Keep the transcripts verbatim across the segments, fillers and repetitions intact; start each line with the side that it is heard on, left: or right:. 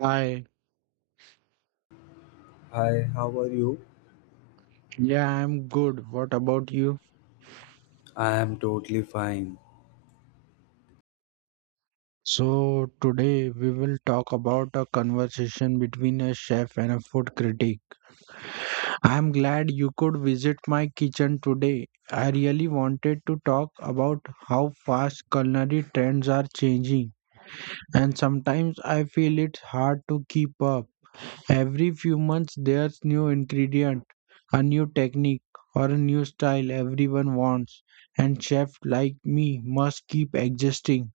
right: Hi,
left: Hi, how are you?
right: yeah, I'm good. What about you?
left: I am totally fine.
right: So, today we will talk about a conversation between a chef and a food critic. I'm glad you could visit my kitchen today. I really wanted to talk about how fast culinary trends are changing, and sometimes I feel it's hard to keep up. Every few months, there's new ingredient, a new technique, or a new style everyone wants, and chefs like me must keep adjusting.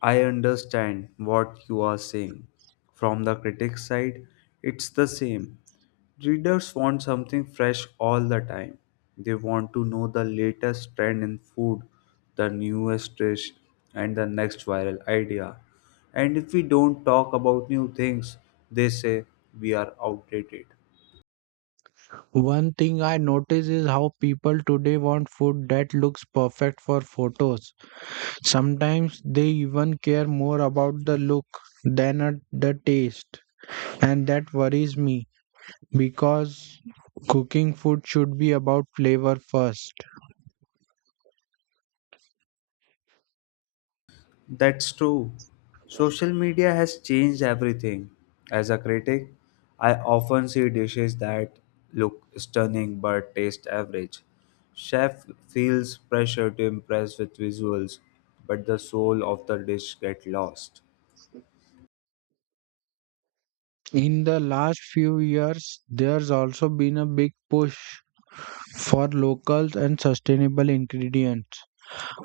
left: I understand what you are saying. From the critic's side, it's the same. Readers want something fresh all the time. They want to know the latest trend in food, the newest dish, and the next viral idea. And if we don't talk about new things, they say we are outdated.
right: One thing I notice is how people today want food that looks perfect for photos. Sometimes they even care more about the look than at the taste, and that worries me because cooking food should be about flavor first.
left: That's true. Social media has changed everything. As a critic, I often see dishes that look stunning but taste average. Chef feels pressure to impress with visuals, but the soul of the dish gets lost.
right: In the last few years, there's also been a big push for locals and sustainable ingredients.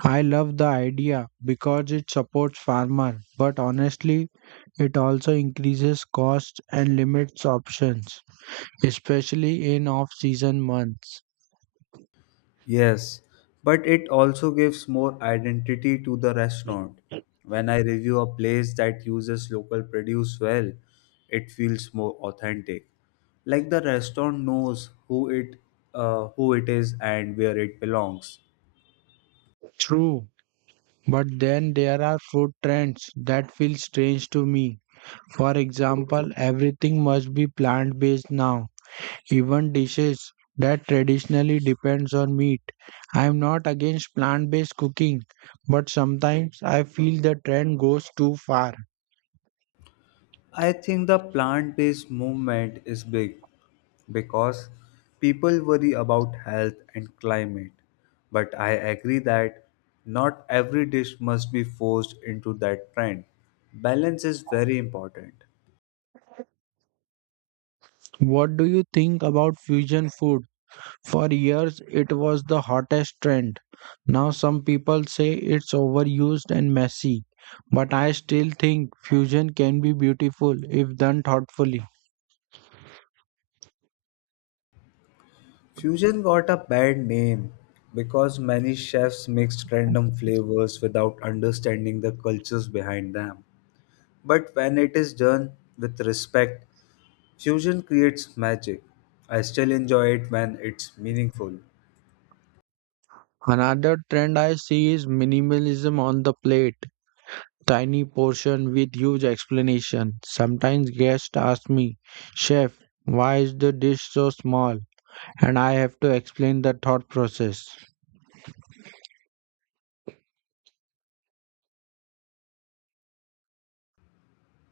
right: I love the idea because it supports farmer, but honestly, it also increases costs and limits options, especially in off-season months.
left: Yes, but it also gives more identity to the restaurant. When I review a place that uses local produce well, it feels more authentic. Like the restaurant knows who it uh, who it is and where it belongs.
right: True, but then there are food trends that feel strange to me. For example, everything must be plant-based now. Even dishes that traditionally depends on meat. I am not against plant-based cooking, but sometimes I feel the trend goes too far.
left: I think the plant based movement is big because people worry about health and climate. But I agree that not every dish must be forced into that trend. Balance is very important.
right: What do you think about fusion food? For years it was the hottest trend. Now some people say it's overused and messy, but I still think fusion can be beautiful if done thoughtfully.
left: Fusion got a bad name because many chefs mixed random flavors without understanding the cultures behind them. But when it is done with respect, fusion creates magic. I still enjoy it when it's meaningful.
right: Another trend I see is minimalism on the plate. Tiny portion with huge explanation. Sometimes guests ask me, "Chef, why is the dish so small?" And I have to explain the thought process.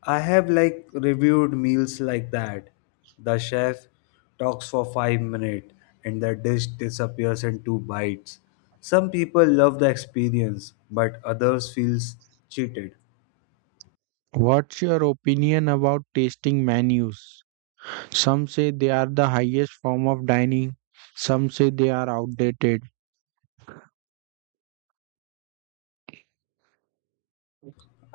left: I have like reviewed meals like that. The chef talks for five minutes and the dish disappears in two bites. Some people love the experience but others feels cheated.
right: What's your opinion about tasting menus? Some say they are the highest form of dining, some say they are outdated.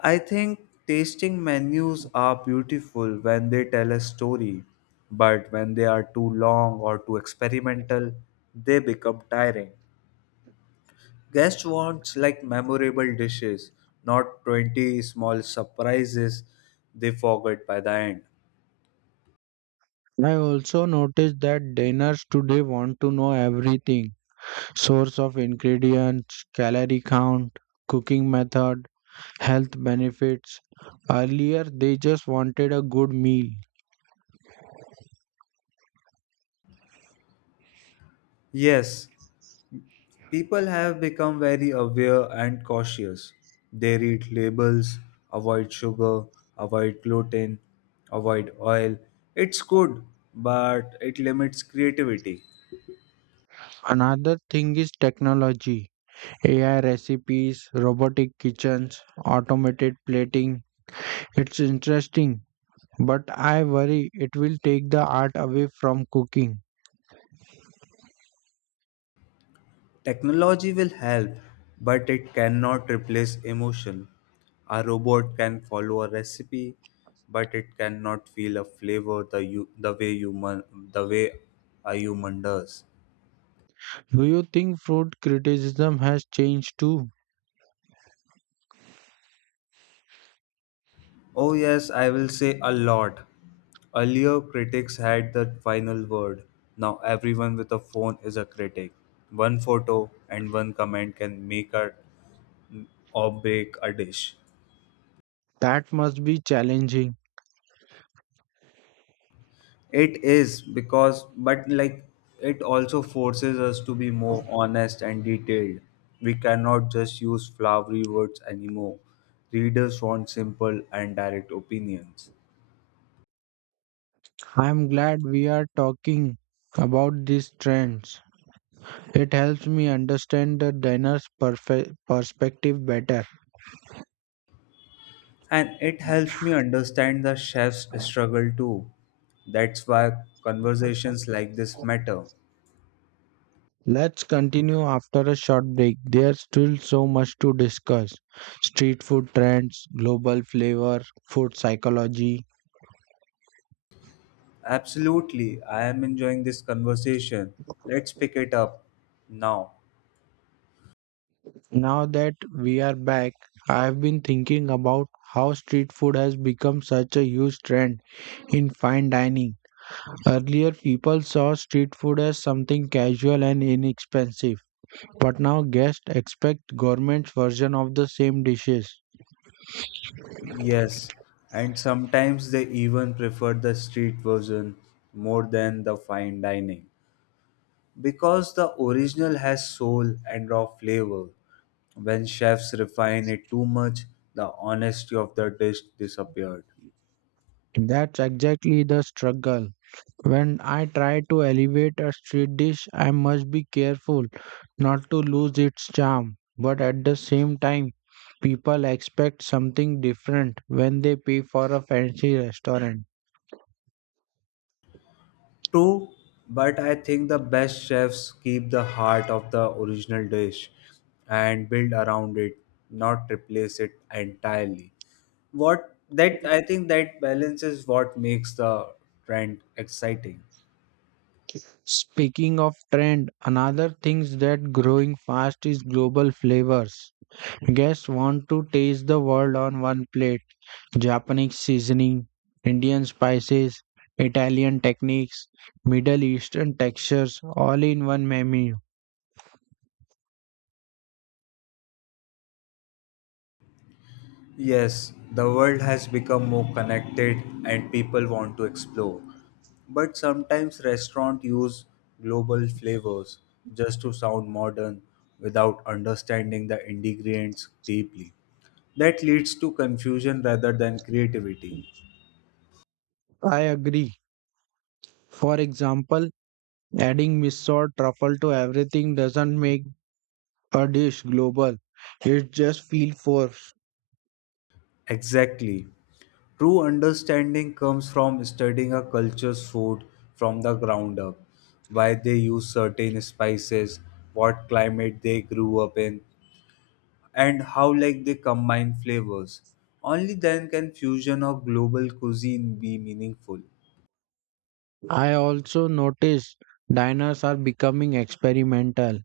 left: I think tasting menus are beautiful when they tell a story, but when they are too long or too experimental, they become tiring. Guests wants like memorable dishes, not twenty small surprises they forget by the end.
right: I also noticed that diners today want to know everything: source of ingredients, calorie count, cooking method, health benefits. Earlier, they just wanted a good meal.
left: Yes, people have become very aware and cautious. They read labels, avoid sugar, avoid gluten, avoid oil. It's good, but it limits creativity.
right: Another thing is technology. A I recipes, robotic kitchens, automated plating. It's interesting, but I worry it will take the art away from cooking.
left: Technology will help, but it cannot replace emotion. A robot can follow a recipe, but it cannot feel a flavor the you, the way human the way a human does.
right: Do you think food criticism has changed too?
left: Oh yes, I will say a lot. Earlier critics had the final word. Now everyone with a phone is a critic. One photo and one comment can make a or break a dish.
right: That must be challenging.
left: It is because, but like, It also forces us to be more honest and detailed. We cannot just use flowery words anymore. Readers want simple and direct opinions.
right: I'm glad we are talking about these trends. It helps me understand the diner's perfe- perspective better.
left: And it helps me understand the chef's struggle too. That's why conversations like this matter.
right: Let's continue after a short break. There's still so much to discuss: street food trends, global flavor, food psychology.
left: Absolutely, I am enjoying this conversation. Let's pick it up now.
right: Now that we are back, I've been thinking about how street food has become such a huge trend in fine dining. Earlier, people saw street food as something casual and inexpensive, but now guests expect government's version of the same dishes.
left: Yes, and sometimes they even prefer the street version more than the fine dining because the original has soul and raw flavor. When chefs refine it too much, the honesty of the dish disappeared.
right: That's exactly the struggle. When I try to elevate a street dish, I must be careful not to lose its charm. But at the same time, people expect something different when they pay for a fancy restaurant.
left: True, but I think the best chefs keep the heart of the original dish and build around it, not replace it entirely. What that I think that balance is what makes the trend exciting.
right: Speaking of trend, another things that growing fast is global flavors. Guests want to taste the world on one plate. Japanese seasoning, Indian spices, Italian techniques, Middle Eastern textures all in one menu.
left: Yes, the world has become more connected and people want to explore. But sometimes restaurants use global flavors just to sound modern without understanding the ingredients deeply. That leads to confusion rather than creativity.
right: I agree. For example, adding miso or truffle to everything doesn't make a dish global. It just feels forced.
left: Exactly. True understanding comes from studying a culture's food from the ground up, why they use certain spices, what climate they grew up in, and how like they combine flavors. Only then can fusion or global cuisine be meaningful.
right: I also noticed diners are becoming experimental.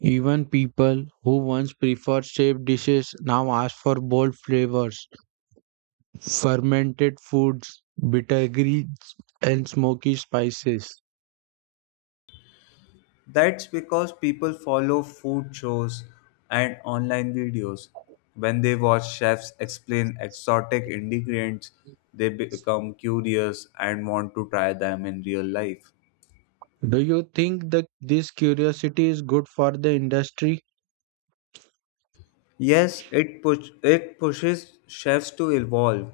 right: Even people who once preferred shaped dishes now ask for bold flavors, fermented foods, bitter greens, and smoky spices.
left: That's because people follow food shows and online videos. When they watch chefs explain exotic ingredients, they become curious and want to try them in real life.
right: Do you think that this curiosity is good for the industry?
left: Yes, it push it pushes chefs to evolve,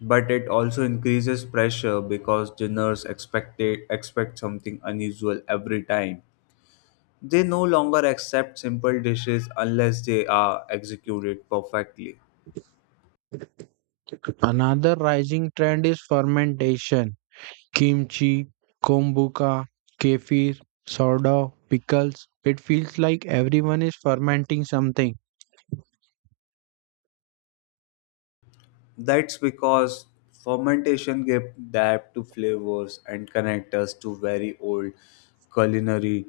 left: but it also increases pressure because dinners expect expect something unusual every time. They no longer accept simple dishes unless they are executed perfectly.
right: Another rising trend is fermentation. Kimchi, kombucha, kefir, sourdough, pickles. It feels like everyone is fermenting something.
left: That's because fermentation gave depth to flavors and connect us to very old culinary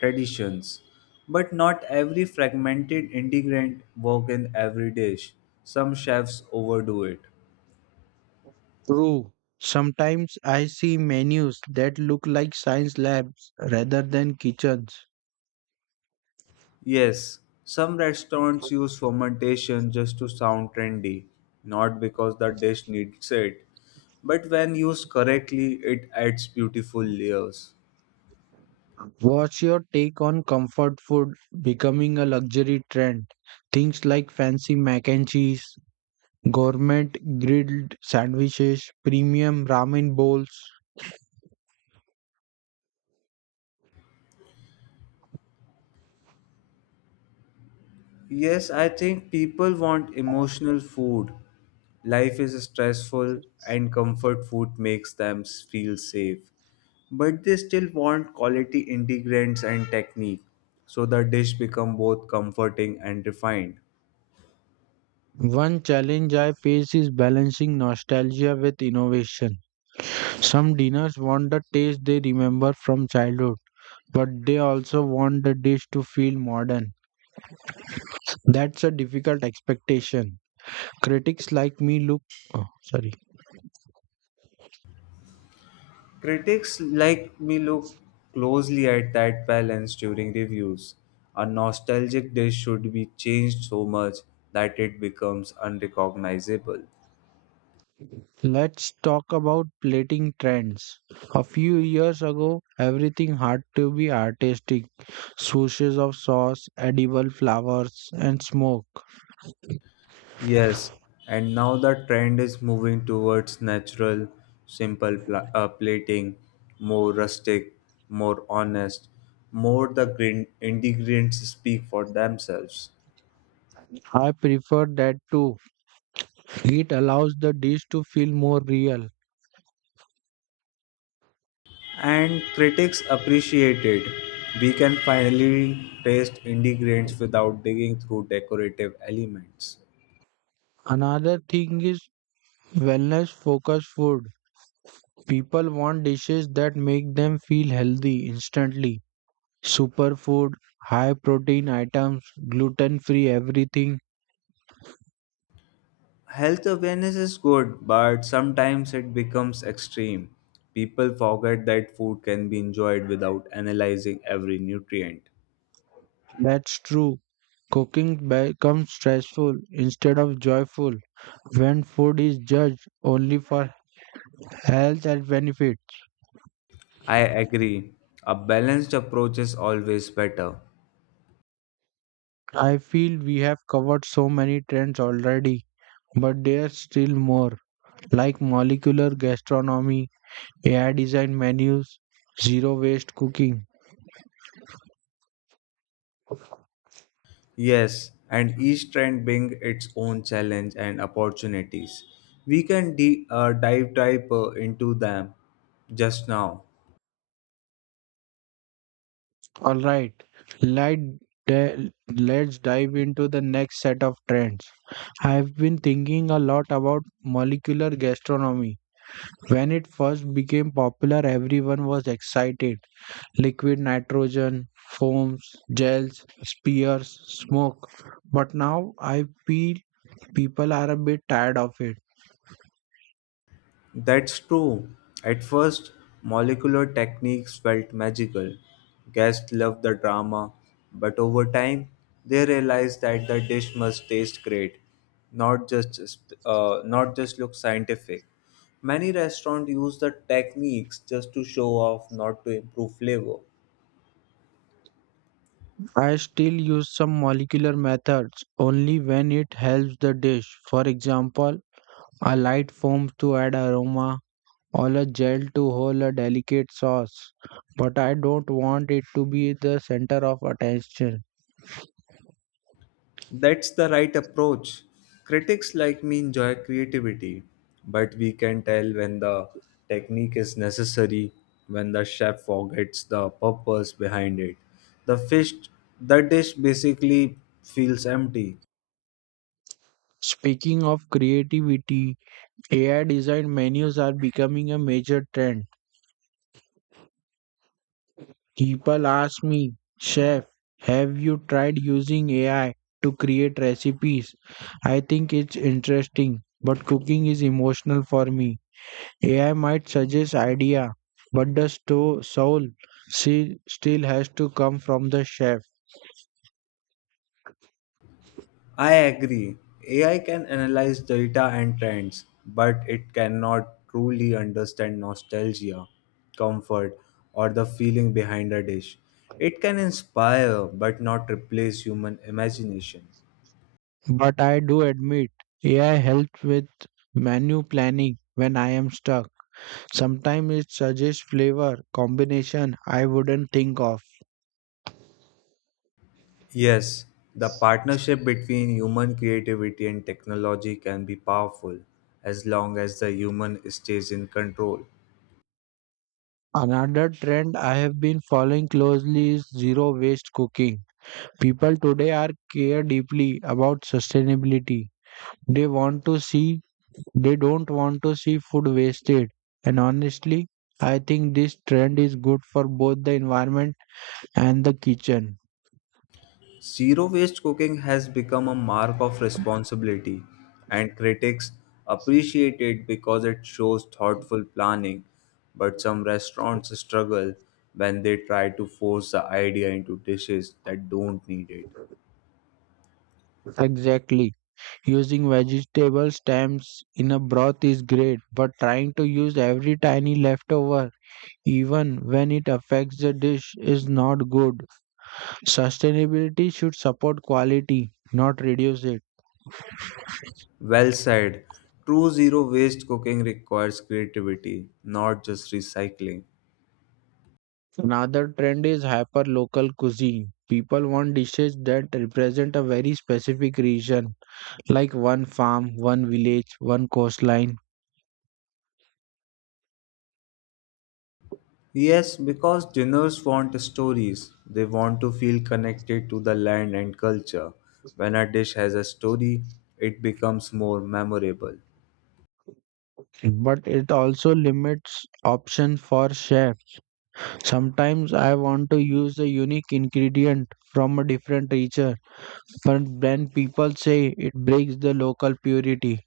left: traditions. But not every fragmented ingredient work in every dish. Some chefs overdo it.
right: True. Sometimes I see menus that look like science labs rather than kitchens.
left: Yes, some restaurants use fermentation just to sound trendy, not because the dish needs it. But when used correctly, it adds beautiful layers.
right: What's your take on comfort food becoming a luxury trend? Things like fancy mac and cheese, gourmet grilled sandwiches, premium ramen bowls.
left: Yes, I think people want emotional food. Life is stressful, and comfort food makes them s- feel safe. But they still want quality ingredients and technique, so the dish become both comforting and refined.
right: One challenge I face is balancing nostalgia with innovation. Some dinners want the taste they remember from childhood, but they also want the dish to feel modern. That's a difficult expectation. Critics like me look. Oh, sorry.
left: Critics like me look closely at that balance during reviews. A nostalgic dish should be changed so much that it becomes unrecognizable.
right: Let's talk about plating trends. A few years ago, everything had to be artistic: swooshes of sauce, edible flowers, and smoke.
left: Yes, and now the trend is moving towards natural, simple pla- uh, plating, more rustic, more honest, more the green- ingredients speak for themselves.
right: I prefer that too. It allows the dish to feel more real.
left: And critics appreciate it. We can finally taste ingredients without digging through decorative elements.
right: Another thing is wellness focused food. People want dishes that make them feel healthy instantly. Superfood, high protein items, gluten free everything.
left: Health awareness is good, but sometimes it becomes extreme. People forget that food can be enjoyed without analyzing every nutrient.
right: That's true. Cooking becomes stressful instead of joyful when food is judged only for health and benefit.
left: I agree. A balanced approach is always better.
right: I feel we have covered so many trends already, but there's still more, like molecular gastronomy, A I designed menus, zero waste cooking.
left: Yes, and each trend brings its own challenge and opportunities. We can de- uh, dive deeper into them just now.
right: All right, let di- let's dive into the next set of trends. I've been thinking a lot about molecular gastronomy. When it first became popular, everyone was excited. Liquid nitrogen, foams, gels, spears, smoke. But now I feel people are a bit tired of it.
left: That's true. At first, molecular techniques felt magical. Guests loved the drama, but over time, they realized that the dish must taste great, not just sp- uh, not just look scientific. Many restaurants use the techniques just to show off, not to improve flavor.
right: I still use some molecular methods only when it helps the dish. For example, a light foam to add aroma or a gel to hold a delicate sauce, but I don't want it to be the center of attention.
left: That's the right approach. Critics like me enjoy creativity, but we can tell when the technique is necessary, when the chef forgets the purpose behind it. The fish, the dish basically feels empty.
right: Speaking of creativity, A I designed menus are becoming a major trend. People ask me, "Chef, have you tried using A I to create recipes?" I think it's interesting, but cooking is emotional for me. A I might suggest idea, but the sto- soul she still has to come from the chef.
left: I agree. A I can analyze data and trends, but it cannot truly understand nostalgia, comfort, or the feeling behind a dish. It can inspire, but not replace human imagination.
right: But I do admit, A I helps with menu planning when I am stuck. Sometimes it suggests flavor combination I wouldn't think of.
left: Yes, the partnership between human creativity and technology can be powerful as long as the human stays in control.
right: Another trend I have been following closely is zero waste cooking. People today are care deeply about sustainability. They want to see they don't want to see food wasted. And honestly, I think this trend is good for both the environment and the kitchen.
left: Zero waste cooking has become a mark of responsibility, and critics appreciate it because it shows thoughtful planning. But some restaurants struggle when they try to force the idea into dishes that don't need it.
right: Exactly. Using vegetable stems in a broth is great, but trying to use every tiny leftover even when it affects the dish is not good. Sustainability should support quality, not reduce it.
left: Well said. True zero waste cooking requires creativity, not just recycling.
right: Another trend is hyper local cuisine. People want dishes that represent a very specific region, like one farm, one village, one coastline.
left: Yes, because dinners want stories. They want to feel connected to the land and culture. When a dish has a story, it becomes more memorable.
right: But it also limits options for chef. Sometimes I want to use a unique ingredient from a different region, but then people say it breaks the local purity.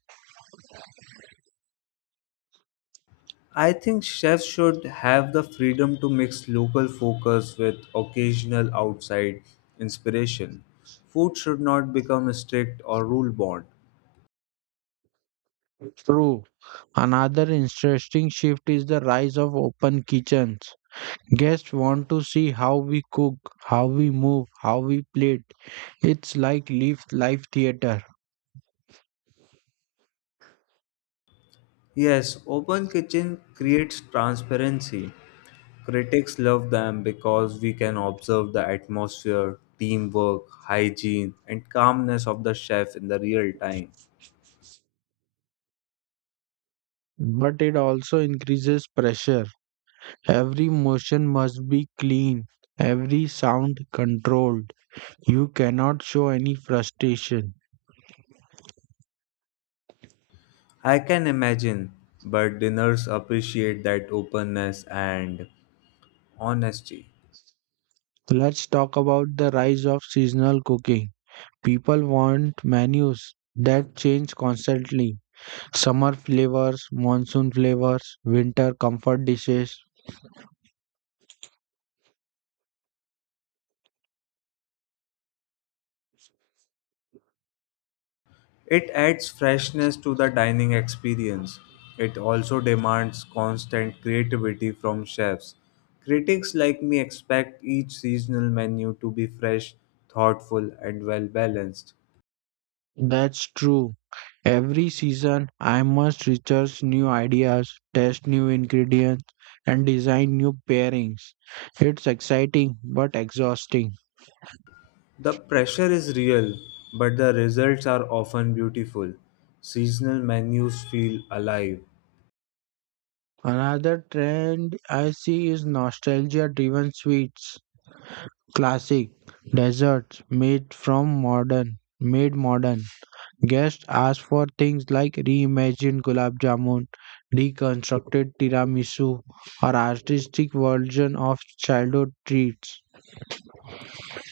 left: I think chefs should have the freedom to mix local focus with occasional outside inspiration. Food should not become strict or rule bound.
right: True. Another interesting shift is the rise of open kitchens. Guests want to see how we cook, how we move, how we plate. It's like live live theater,
left: Yes, open kitchen creates transparency. Critics love them because we can observe the atmosphere, teamwork, hygiene, and calmness of the chef in the real time.
right: but it also increases pressure. Every motion must be clean, every sound controlled. You cannot show any frustration.
left: I can imagine, but dinners appreciate that openness and honesty.
right: Let's talk about the rise of seasonal cooking. People want menus that change constantly. Summer flavors, monsoon flavors, winter comfort dishes.
left: It adds freshness to the dining experience. It also demands constant creativity from chefs. Critics like me expect each seasonal menu to be fresh, thoughtful, and well balanced.
right: That's true. Every season, I must research new ideas, test new ingredients, and design new pairings. It's exciting but exhausting.
left: The pressure is real, but the results are often beautiful. Seasonal menus feel alive.
right: Another trend I see is nostalgia driven sweets, classic desserts made from modern, made modern. Guests asked for things like reimagined gulab jamun, deconstructed tiramisu, or artistic version of childhood treats.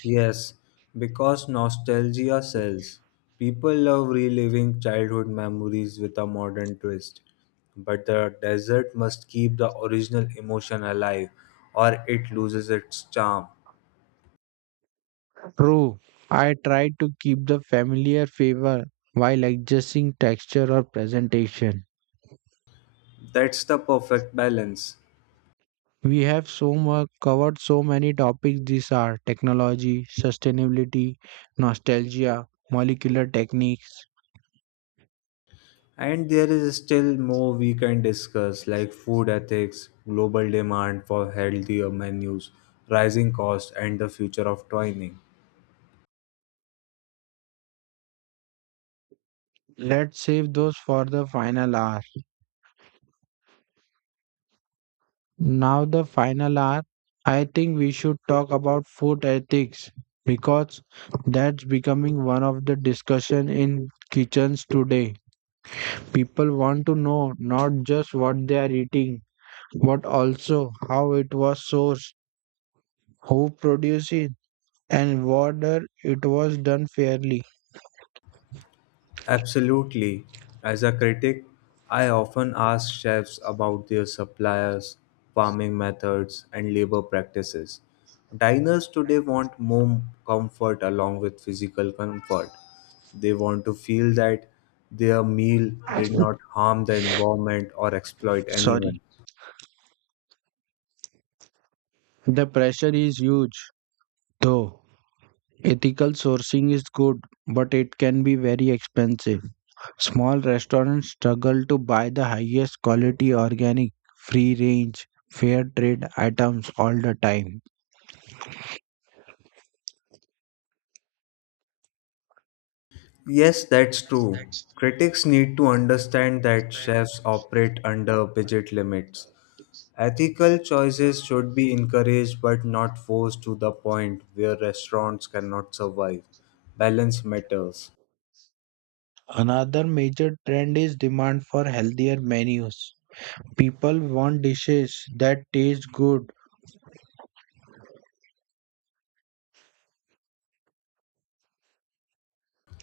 left: Yes, because nostalgia sells. People love reliving childhood memories with a modern twist. But the dessert must keep the original emotion alive, or it loses its charm.
right: True, I tried to keep the familiar flavor while adjusting texture or presentation.
left: That's the perfect balance.
right: We have so much covered so many topics. These are technology, sustainability, nostalgia, molecular techniques.
left: And there is still more we can discuss, like food ethics, global demand for healthier menus, rising costs, and the future of dining.
right: Let's save those for the final hour. Now, the final hour, I think we should talk about food ethics because that's becoming one of the discussion in kitchens today. People want to know not just what they are eating, but also how it was sourced, who produced it, and whether it was done fairly.
left: Absolutely. As a critic, I often ask chefs about their suppliers, farming methods, and labor practices. Diners today want more comfort along with physical comfort. They want to feel that their meal did not harm the environment or exploit
right: Sorry.
left: anyone.
right: The pressure is huge, though. Ethical sourcing is good, but it can be very expensive. Small restaurants struggle to buy the highest quality organic, free range, fair trade items all the time.
left: Yes, that's true. Critics need to understand that chefs operate under budget limits. Ethical choices should be encouraged but not forced to the point where restaurants cannot survive. Balance matters.
right: Another major trend is demand for healthier menus. People want dishes that taste good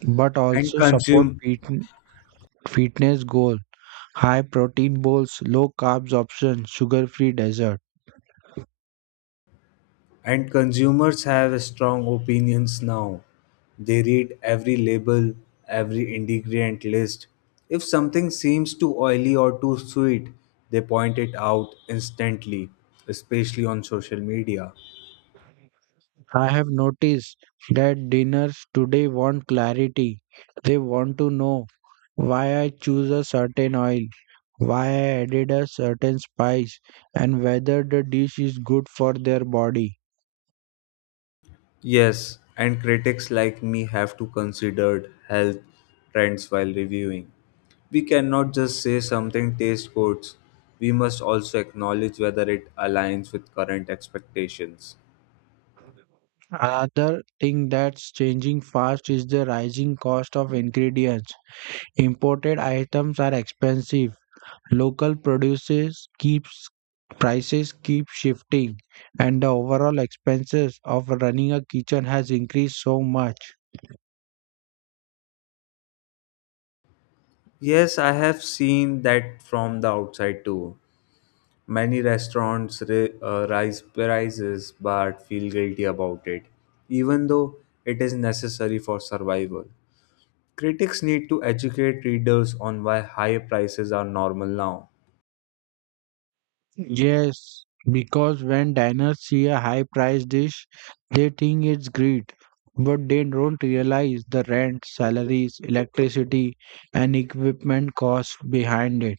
right: but
left: And
right: also support
left: consume
right: fit- fitness goal. High protein bowls, low carbs options, sugar-free desserts.
left: And consumers have strong opinions now. They read every label, every ingredient list. If something seems too oily or too sweet, they point it out instantly, especially on social media.
right: I have noticed that dinners today want clarity. They want to know why I choose a certain oil, why I added a certain spice, and whether the dish is good for their body.
left: Yes, and critics like me have to consider health trends while reviewing. We cannot just say something tastes good. We must also acknowledge whether it aligns with current expectations.
right: Another thing that's changing fast is the rising cost of ingredients. Imported items are expensive. Local produces keeps prices keep shifting and the overall expenses of running a kitchen has increased so much.
left: Yes, I have seen that from the outside too. Many restaurants ra- uh, raise prices but feel guilty about it, even though it is necessary for survival. Critics need to educate readers on why high prices are normal now.
right: Yes, because when diners see a high priced dish, they think it's greed, but they don't realize the rent, salaries, electricity, and equipment costs behind it.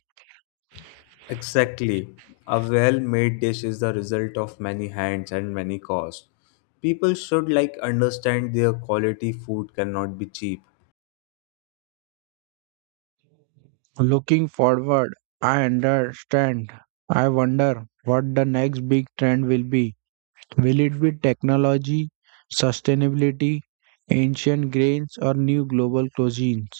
left: Exactly. A well made dish is the result of many hands and many costs. People should like understand their quality food cannot be cheap.
right: Looking forward, I understand. I wonder what the next big trend will be. Will it be technology, sustainability, ancient grains, or new global cuisines?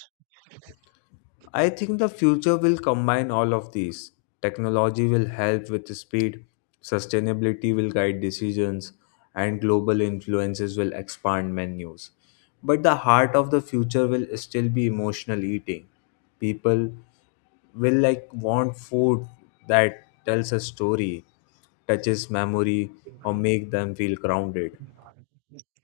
left: I think the future will combine all of these. Technology will help with speed, sustainability will guide decisions, and global influences will expand menus. But the heart of the future will still be emotional eating. People will like want food that tells a story, touches memory, or make them feel grounded.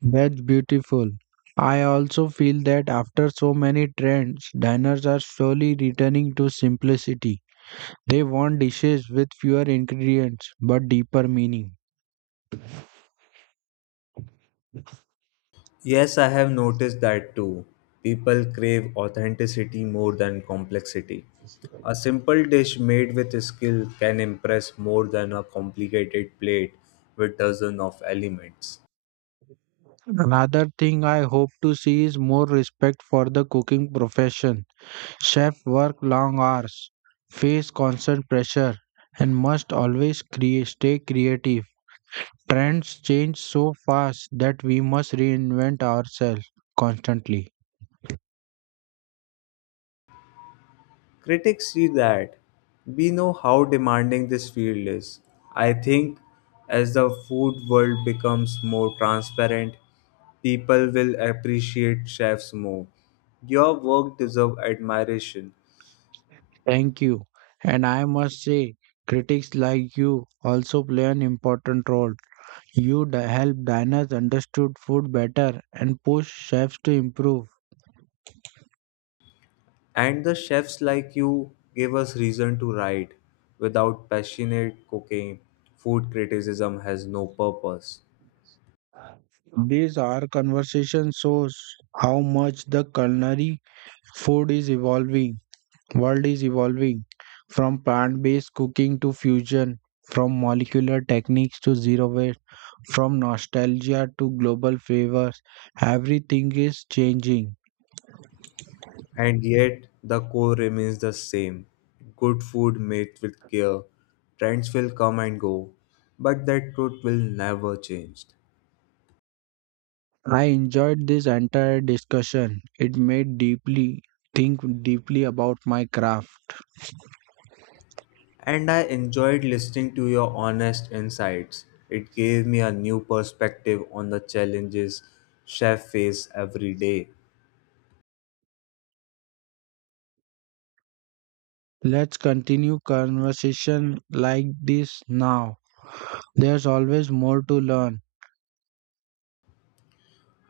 right: That's beautiful. I also feel that after so many trends, diners are slowly returning to simplicity. They want dishes with fewer ingredients but deeper meaning.
left: Yes, I have noticed that too. People crave authenticity more than complexity. A simple dish made with skill can impress more than a complicated plate with dozens of elements.
right: Another thing I hope to see is more respect for the cooking profession. Chefs work long hours, face constant pressure, and must always crea- stay creative. Trends change so fast that we must reinvent ourselves constantly.
left: Critics see that. We know how demanding this field is. I think as the food world becomes more transparent, people will appreciate chefs more. Your work deserves admiration,
right: Thank you. And I must say, critics like you also play an important role. You d- help diners understood food better and push chefs to improve.
left: and the chefs like you gave us reason to write. Without passionate cooking, food criticism has no purpose.
right: These our conversation shows how much the culinary food is evolving, world is evolving, from plant-based cooking to fusion, from molecular techniques to zero waste, from nostalgia to global favors. Everything is changing.
left: And yet, the core remains the same good food made with care. Trends will come and go, but that truth will never change.
right: I enjoyed this entire discussion. It made deeply think deeply about my craft.
left: And I enjoyed listening to your honest insights. It gave me a new perspective on the challenges chefs face every day.
right: Let's continue conversation like this now. There's always more to learn.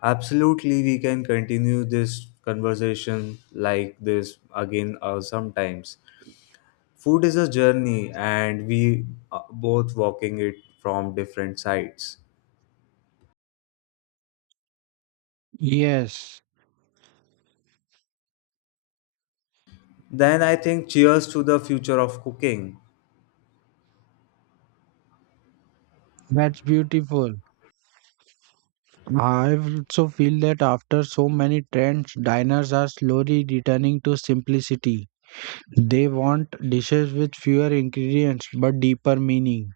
left: Absolutely, we can continue this conversation like this again uh, sometimes. Food is a journey, and we are both walking it from different sides.
right: Yes,
left: Then I think cheers to the future of cooking.
right: that's beautiful. I also feel that after so many trends, diners are slowly returning to simplicity. They want dishes with fewer ingredients but deeper meaning.